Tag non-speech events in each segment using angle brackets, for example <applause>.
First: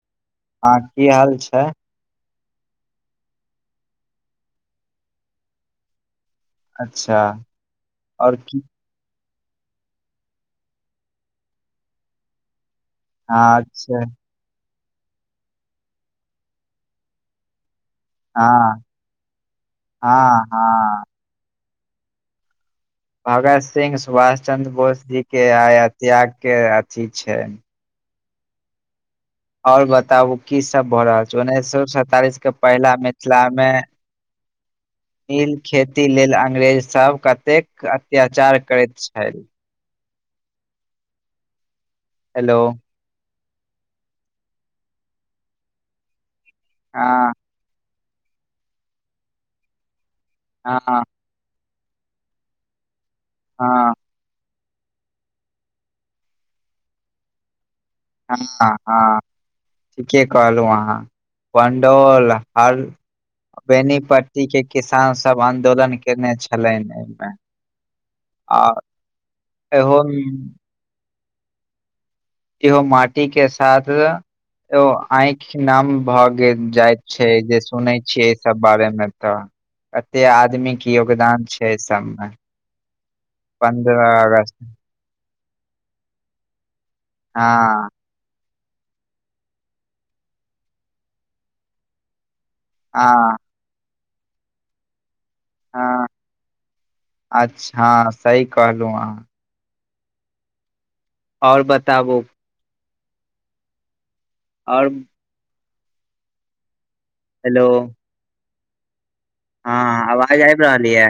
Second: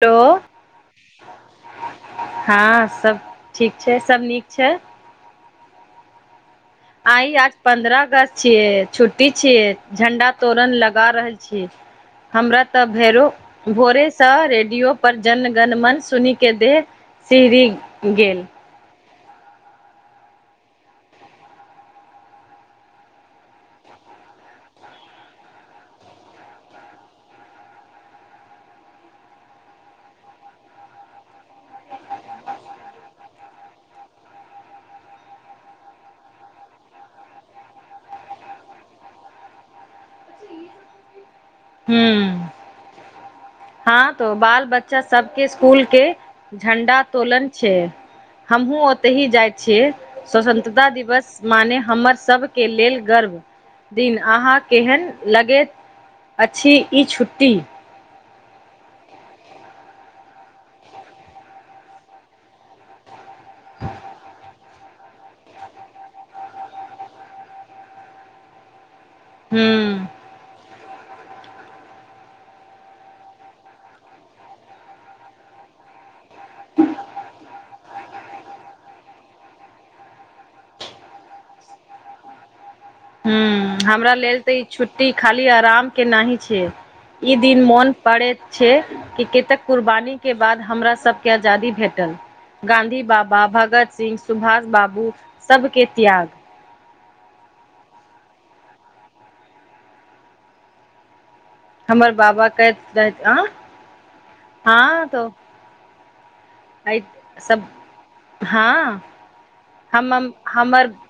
तो अहाँक की हाल छै। हां सब ठीक छै सब नीक छै अच्छा आइ आज पन्द्रह अगस्त आओर की छियै छुट्टी छियै झंडा तोरन लगा रहल छियै हमरा तऽ भैरो हँ अच्छा भोरेसँ रेडियो पर जन गन मन सुनी के देह सिहरी गेल हँ हँ हँ। भगत सिंह सुभाष चंन्द्र बोस जी के आय त्याग के अथी छैय आओर बताबू की सब भऽ रहल छै उन्नैस सोऽ सैंतालिस के पहिला मिथिला मे <inaudible> नील खेती लेल अंग्रेज सब कतेक अत्याचार करति छलि हूँ हेलो हँ तो बाल- बच्चा सबके स्कूल के झंडा हँ तोलन छै हमहुँ ओतही जाइ छियै हँ स्वतंत्रता हँ दिवस माने हमर सबके लेल गर्व हां दिन आंहाँ केहन लगेत अछि ई छुट्टी हँ हँ ठीके कहलहुँ अहाँ पंडौल हर बेनीपट्टी के किसान सब आन्दोलन केने छलैन अइमे आ हूँ हमी इहो माटी के साथ ओ आँखि नाम भए गेल जाइत छै जे सुनै छियै ई सब बारे मे तऽ कते आदमी के योगदान छै अइ सऽमे पन्द्रह अगस्त ट्टी खाली आराम के नाहि छियैय ई दिन हँ मोन पड़ेत छै कि कतेक कुर्बानी के बाद हमरा सबके आजादी भेटल गाँधी हँ बाबा भगत सिंह सुभाष बाबू सबके हँ त्याग अच्छा सही कहलौं अहाँ आओर हमर बताबू बाबा कहति रहति हँ आओर हँ तो आय हेलो सब हँ हँ हमम आवाज आबि हमर रहल ये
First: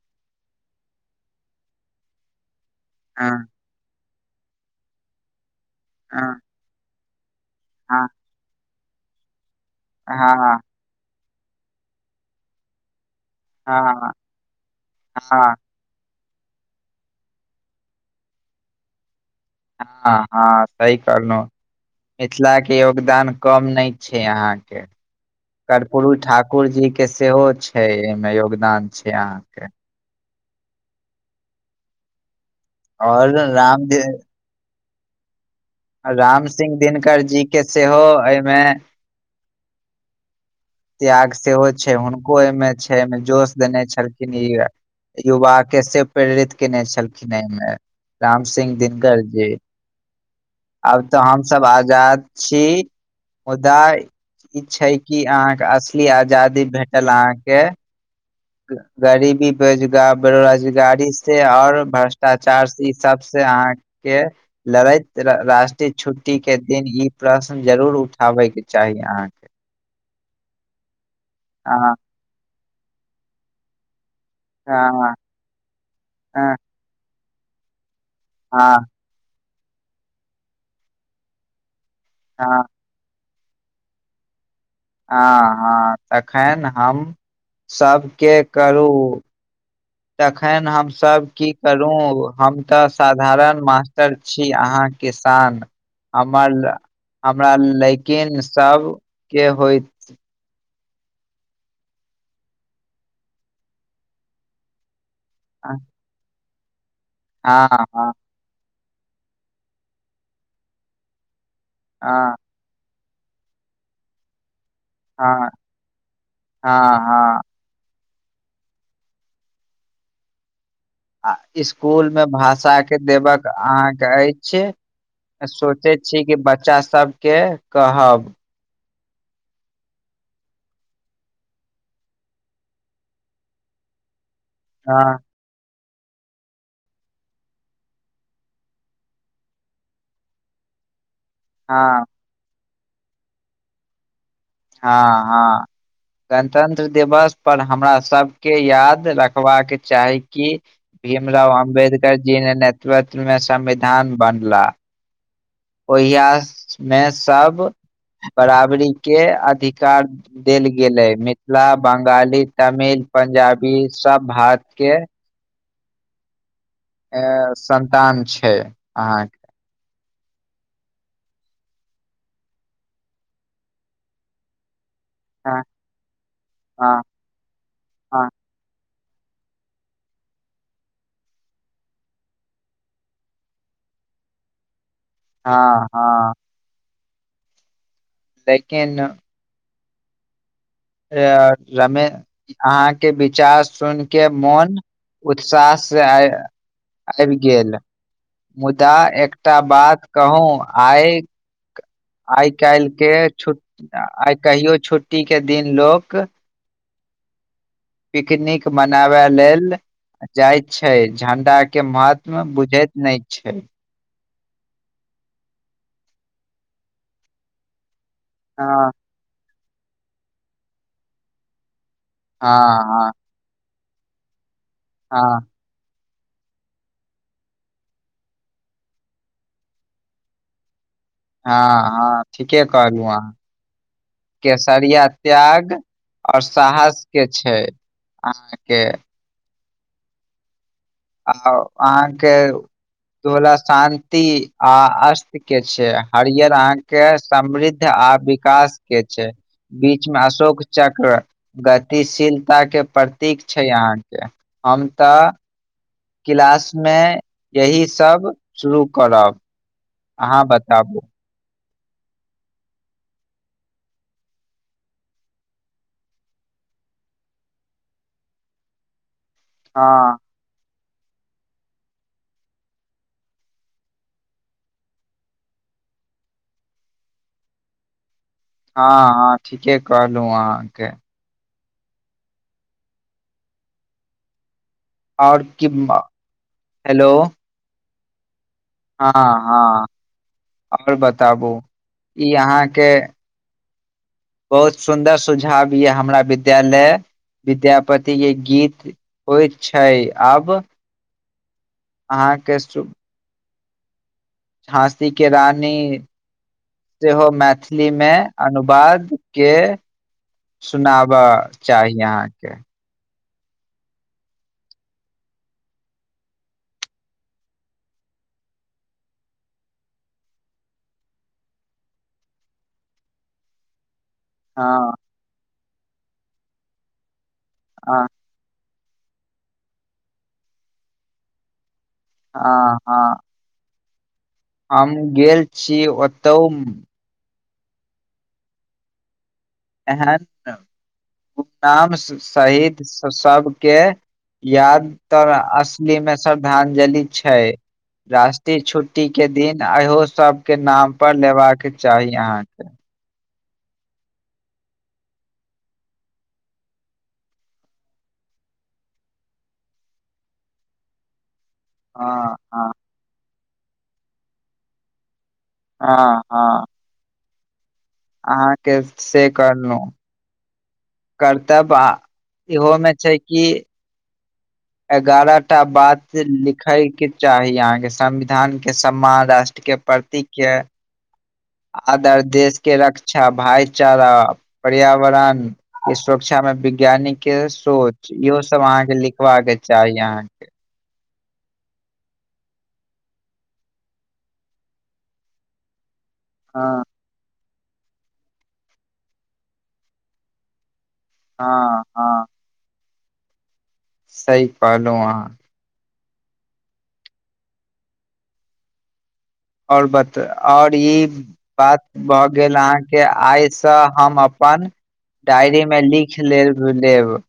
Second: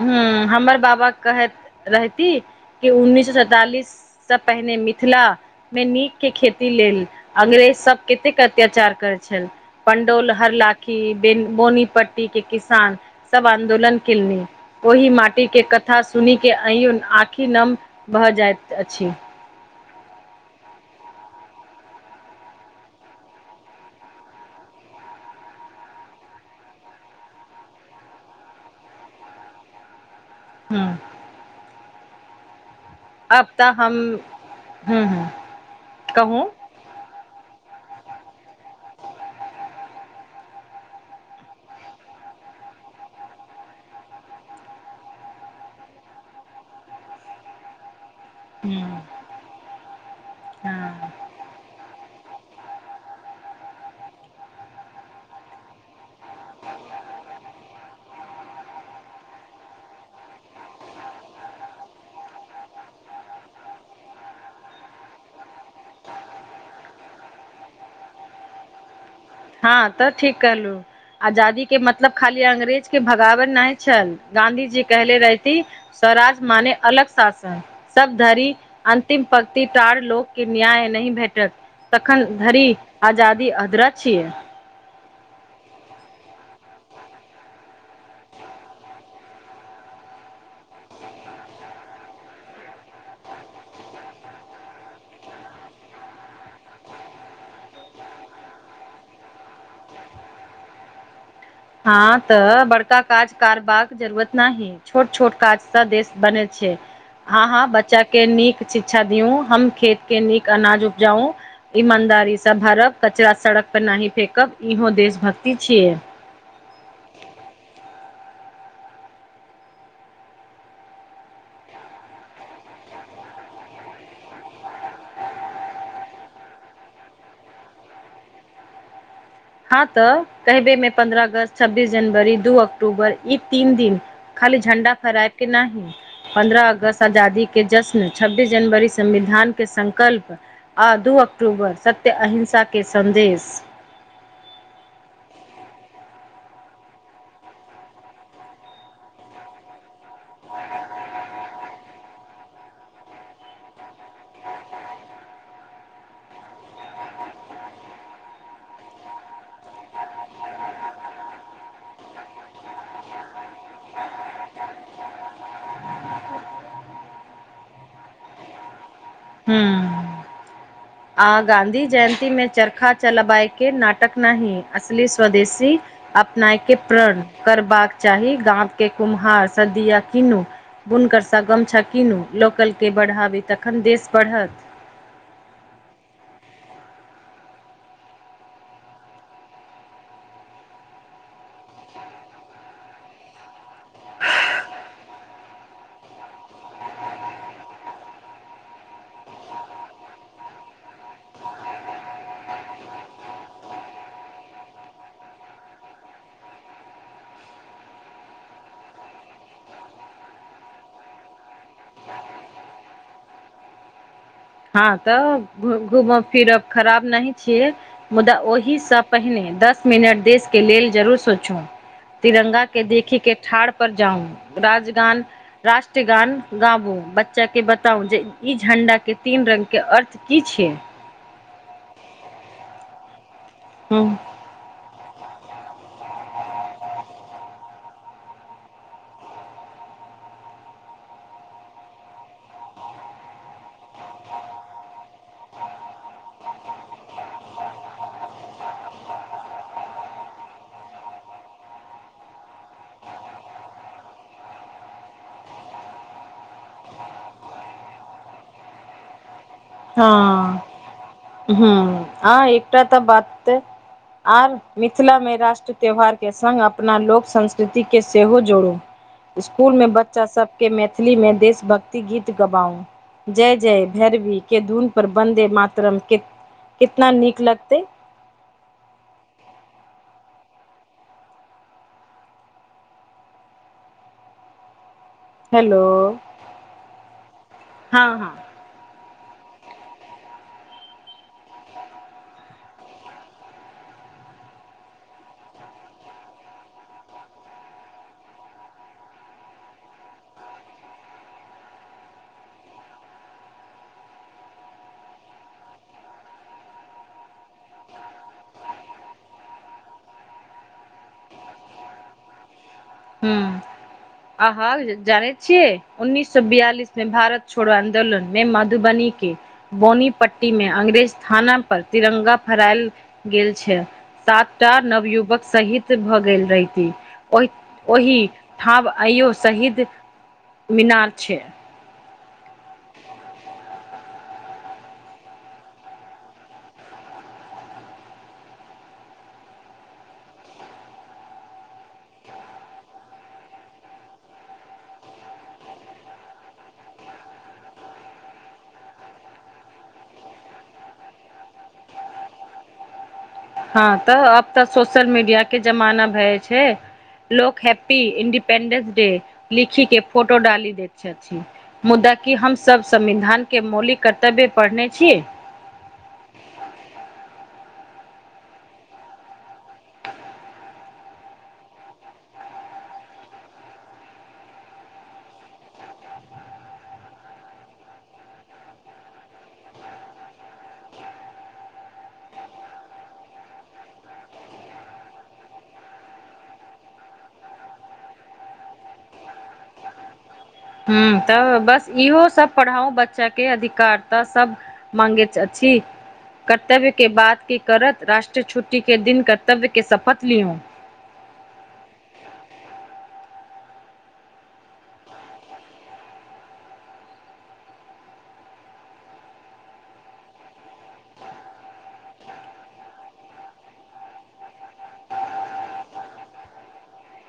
हूं हमर बाबा कहति रहती कि उन्नीस हँ सय सैंतालिस सब पहिने मिथिला मे नीक के हँ खेती लेल अंग्रेज सब हँ केतेक अत्याचार करति छल पंडौल हर हँ ला की बेनी बोनी पट्टी के किसान सब आंन्दोलन हँ किलनी ओहि हँ माटी के कत् था सुनि के आइयो आँखि नम भऽ जाइत अछि हँ हँ सही कहलौं मिथिला के योगदान कम नय छै अहाँके कर्पूरू ठाकुर जी के सेहो छै अहिमे योगदान छैय अहाँके हूँ आओर अब तऽ राम हम दे- हुँ हुँ राम सिंह दिनकर जी के सेहो अईमे त्याग सेहो छैय हुनको अहिमे छैय अहिमे जोश देने छलखिन ई आर युवा के से प्रेरित केने छलखिन अईमे राम सिंह हूँ दिनकर जी हँ आब तऽ हम सब आजाद छी मुदा <inaudible> ई छैय कि अहाँ असली आजादी भेटल अहाँकेँ गरीबी बेजगार बेरोजगारी से और भ्रष्टाचार ई सब से अहाँ केँ लड़ैत राष्ट्रीय छुट्टी केँ दिन ई प्रश्न जरूर उठाबैक चाही अहाँकेँ हँ तऽ ठीक कहलु आजादी केँ हँ मतलब खाली अंग्रेज केँ भगावय नै छल गाँधी जी हँ हँ कहले रहथिन स्वराज माने अलग शासन सब धरि हँ अंतिम पंक्तिदार लोक कऽ न्याय नही भैटत तखन हँ धरि आजादी अदरा छियै हँ हँ तखैन हम <inaudible> सब केँ करू तखन हमसब की करू हम तऽ साधारण मास्टर छी अहाँ किसान हमर हमरा लैेकिन सब केँ होइत हँ तऽ बड़का काज कारबाक जरूरत नै ही छोट छोट काज हँ स देश करै छियै <inaudible> हाँ हाँ बच्चा हँ केँ नीक शिक्षा दियौ हम खेत केँ नीक अनाज उपजाउ हँ ईमानदारी से सब भारब कचड़ा सड़क पर नै फेकब इहो हँ देशभक्ति छियै हँ हँ आ इसकूल में भाषा कऽ देबक अहाँकेँ अइछे सोचय छी कि बच्चा सब केँ कहब हँ तऽ कहि देबै पन्द्रह अगस्त छब्बीस जनवरी दू अक्टूबर ई तीन दिन खाली झण्डा हँ फहरायब केँ ना ही पन्द्रह अगस्त आजादी केँ जश्न छब्बीस जनवरी संविधान केँ संकल्प आ दू अक्टूबर हँ सत्य अहिंसा केँ सन्देश हऽ हऽ गणतंत्र दिवस पर हमरा सब केँ याद रखबाक चाही कि भीम राव अम्बेडकर जी ने नेतृत्व में संविधान बनला ओहिया मे सब बराबरी केँ अधिकार देल गेल आए मिथिला बंगाली तमिल पंजाबी सब भारत केँ ऐं संतान छैय अहाँकेँ <unintelligible> आ गाँधी जयन्ती में चरखा चलबाय केँ नाटक ना ही असली हँ स्वदेशी अपनाय केँ हँ प्रण करबाक चाही गाम केँ कुम्हार स दिया किनू बुनकर स गमछा कीनू लोकल केँ बढ़ाबी तखन देश बढ़त हँ हँ लेकिन <unintelligible> अहाँकेँ विचार सुन केँ मोन उत्साह से आय आइब गेल <inaudible> मुदा एकटा बात कहू आइ आइ काइल केँ छु आइ कहियो छुट्टी केँ दिन लोक पिकनिक मनाबै लेल जाइ छै झंडा केँ महत्व बुझैत नै छै। हँ तऽ घूमब फिरब खराब नही छियै मुदा ओहि हँ सब पहिने दस मिनट देश केँ लेल जरूर सोचू तिरंगा हँ केँ हँ देखे केँ ठाढ़ प पर जाउ राजगान हँ राष्ट्रगान गाबू बच्चा के बताउ जे ई झंडा के तीन रंग के अर्थ की छै हँ हँ ठीके कहलहु अहाँ हूं केसरिया त्याग आओर साहस के छै अहाँके आउ अहाँके तोला शान्ति आ अस्त के छै आ हरियर अहाँकेँ समृद्ध आ काश के छै बीच मे अशोक चक्र गतिशीलताके प्रतीक छै अहाँकेँ हम तऽ किलासमे यही सब शुरू करब अहाँ बताबु हुं आ एकटा तऽ बात आब मिथिलामे राष्ट्र त्यौहारके सङ्ग अपना लोक संस्कृतिके सेहो जोड़ू स्कूल में हँ बच्चा सबके मैथिली में देशभक्ति गीत गबाउ जय जय भैरवी के धून पर बन्दे मातरम के- कितना नीक लगतै हँ हँ ठीके कहलहु अहाँके आओर हेलो किम्मा हेलो हँ हँ हाँ हाँ हमे बताबु ई अहाँकेँ बहुत सुंदर सुझाव यै हमरा विद्यालय विद्यापति के गीत होइ छै आब अहाँ के सु झाँसी के रानी जेहो मैथिलीमे अनुवाद के सुनाबऽ चाही अहाँके हूँ अहाँ जानै छियै उन्नीस सौ बियालिसमे भारत छोड़ो आंदोलनमे मधुबनीकेँ बोनीपट्टी मे अंग्रेज थाना पर तिरंगा फहरायल गेल छैल सातटा हँ नवयुवक सहित भऽ गेल रहिति ओहि हँ ओहि ठाम आइयो शहीद मीनार छै। आ हाँ हम गेल छी ओतहु एहन <inaudible> मुकताब स-सहित स-सबके इयाद तर असली मे श्रद्धांजलि छै राष्ट्रीय छुट्टी के दिन आ इहो सबके नाम पर नेबाक चाही अहाँकेँ हँ तऽ अब तऽ सोशल मीडिया के जमाना भए छै लोक हैप्पी इंडिपेंडेंस डे लिखि के फोटो डालैत हैत छथिन मुदा कि हँ हम हँ सब संविधान के मौलिक कर्तव्य पढ़ने छी आँ हाँ अहाँकेँ <inaudible> से कहलहुँ कर्तब आ इहोमे छै कि एगारह टा बात लिखै के चाही अहाँकेँ संविधान के सम्मान राष्ट्र के परती कै <inaudible> आदर देश के रक्षा भाईचारा पर्यावरण ई सुरक्षामे विज्ञानिककेँ सोच इहो सब अहाँकेँ लिखबा के चाही अहाँकेँ हुँ तऽ बस इहो सब पढ़ाउ बच्चा के अधिकार त सब माँंगेच अछी हँ कर्तव्य के बात की करत राष्ट्रीय छुट्टी के दिन कर्तव्य के शपथ लियौ हँ हं सही कहलहुँ अहाँ ओर बत ओर ई बात भऽ गेल अहाँ के आइसँ हम अपन डायरी में लिख लेय लेब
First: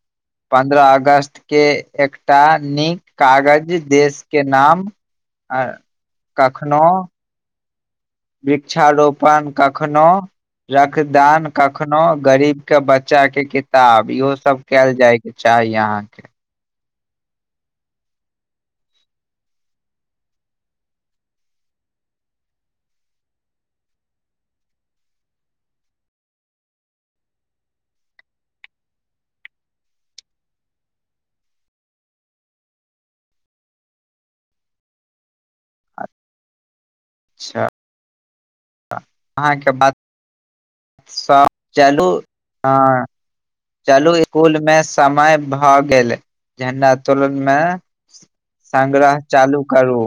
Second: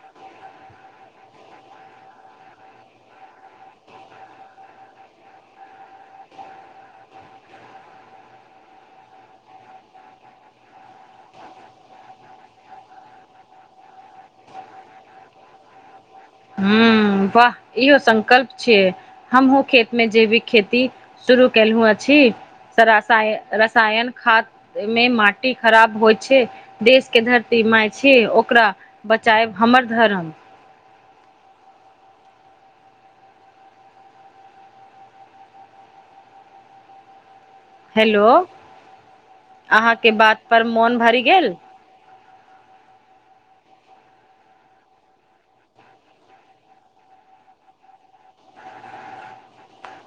पन्द्रह अगस्त के एकटा नीक कागज देश के नाम आऽ कखनो वृक्षारोपण कखनो रक्तदान कखनो गरीब के बच्चा के किताब इहो सब कैल जाय चाहि अहाँके हुँ हँ वाह इहो संकल्प छियै हमहुँ खेत मे जैविक खेती शुरू केलहुँ अछि सरसाय रसायन खाद्य मे माटी खराब होइ छै देश के धरती माय छै ओकरा बचाएब हमर धरम <inaudible> च्छा हेलो <inaudible> अहाँके बात पर मोन भरी सब गेल चलू आऽ चलू <inaudible> स्कूल मे समय भए गेल झण्डा तोलन मे संग्रह चालू करू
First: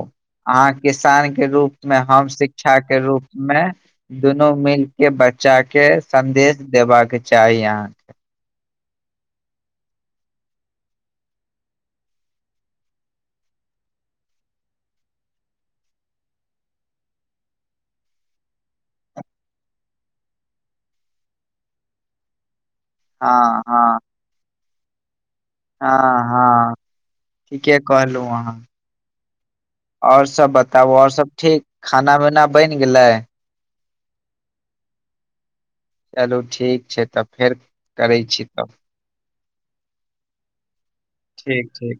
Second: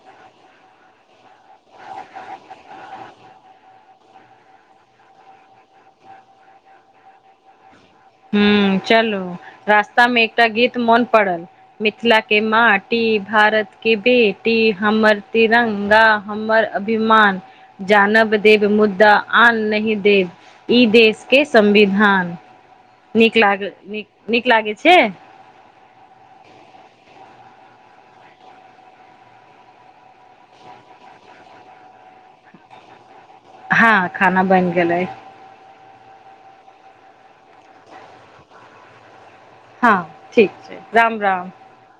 अहाँ किसान के रूप में हम शिक्षा के रूप में दुनू मिलके बच्चा के संदेश देबा के चाही अहाँके हूं चलू रास्ता मे एकटा गीत मोन पड़ल मिथिला के माटी भारत के बेटी हमर तिरंगा हमर अभिमान जानब देब मुद्दा आन नहि देब ई देश के संविधान नीक लाग हँ नीक नीक लागे छै हँ हँ ठीके कहलहुँ अहाँ और सब बताबु ओर सब ठीक खाना वना बइन गेलै हँ खाना बइन गेलै चलू ठीक छै तब फेर करै छी तब हाँ ठीक छै राम राम ठीक ठीक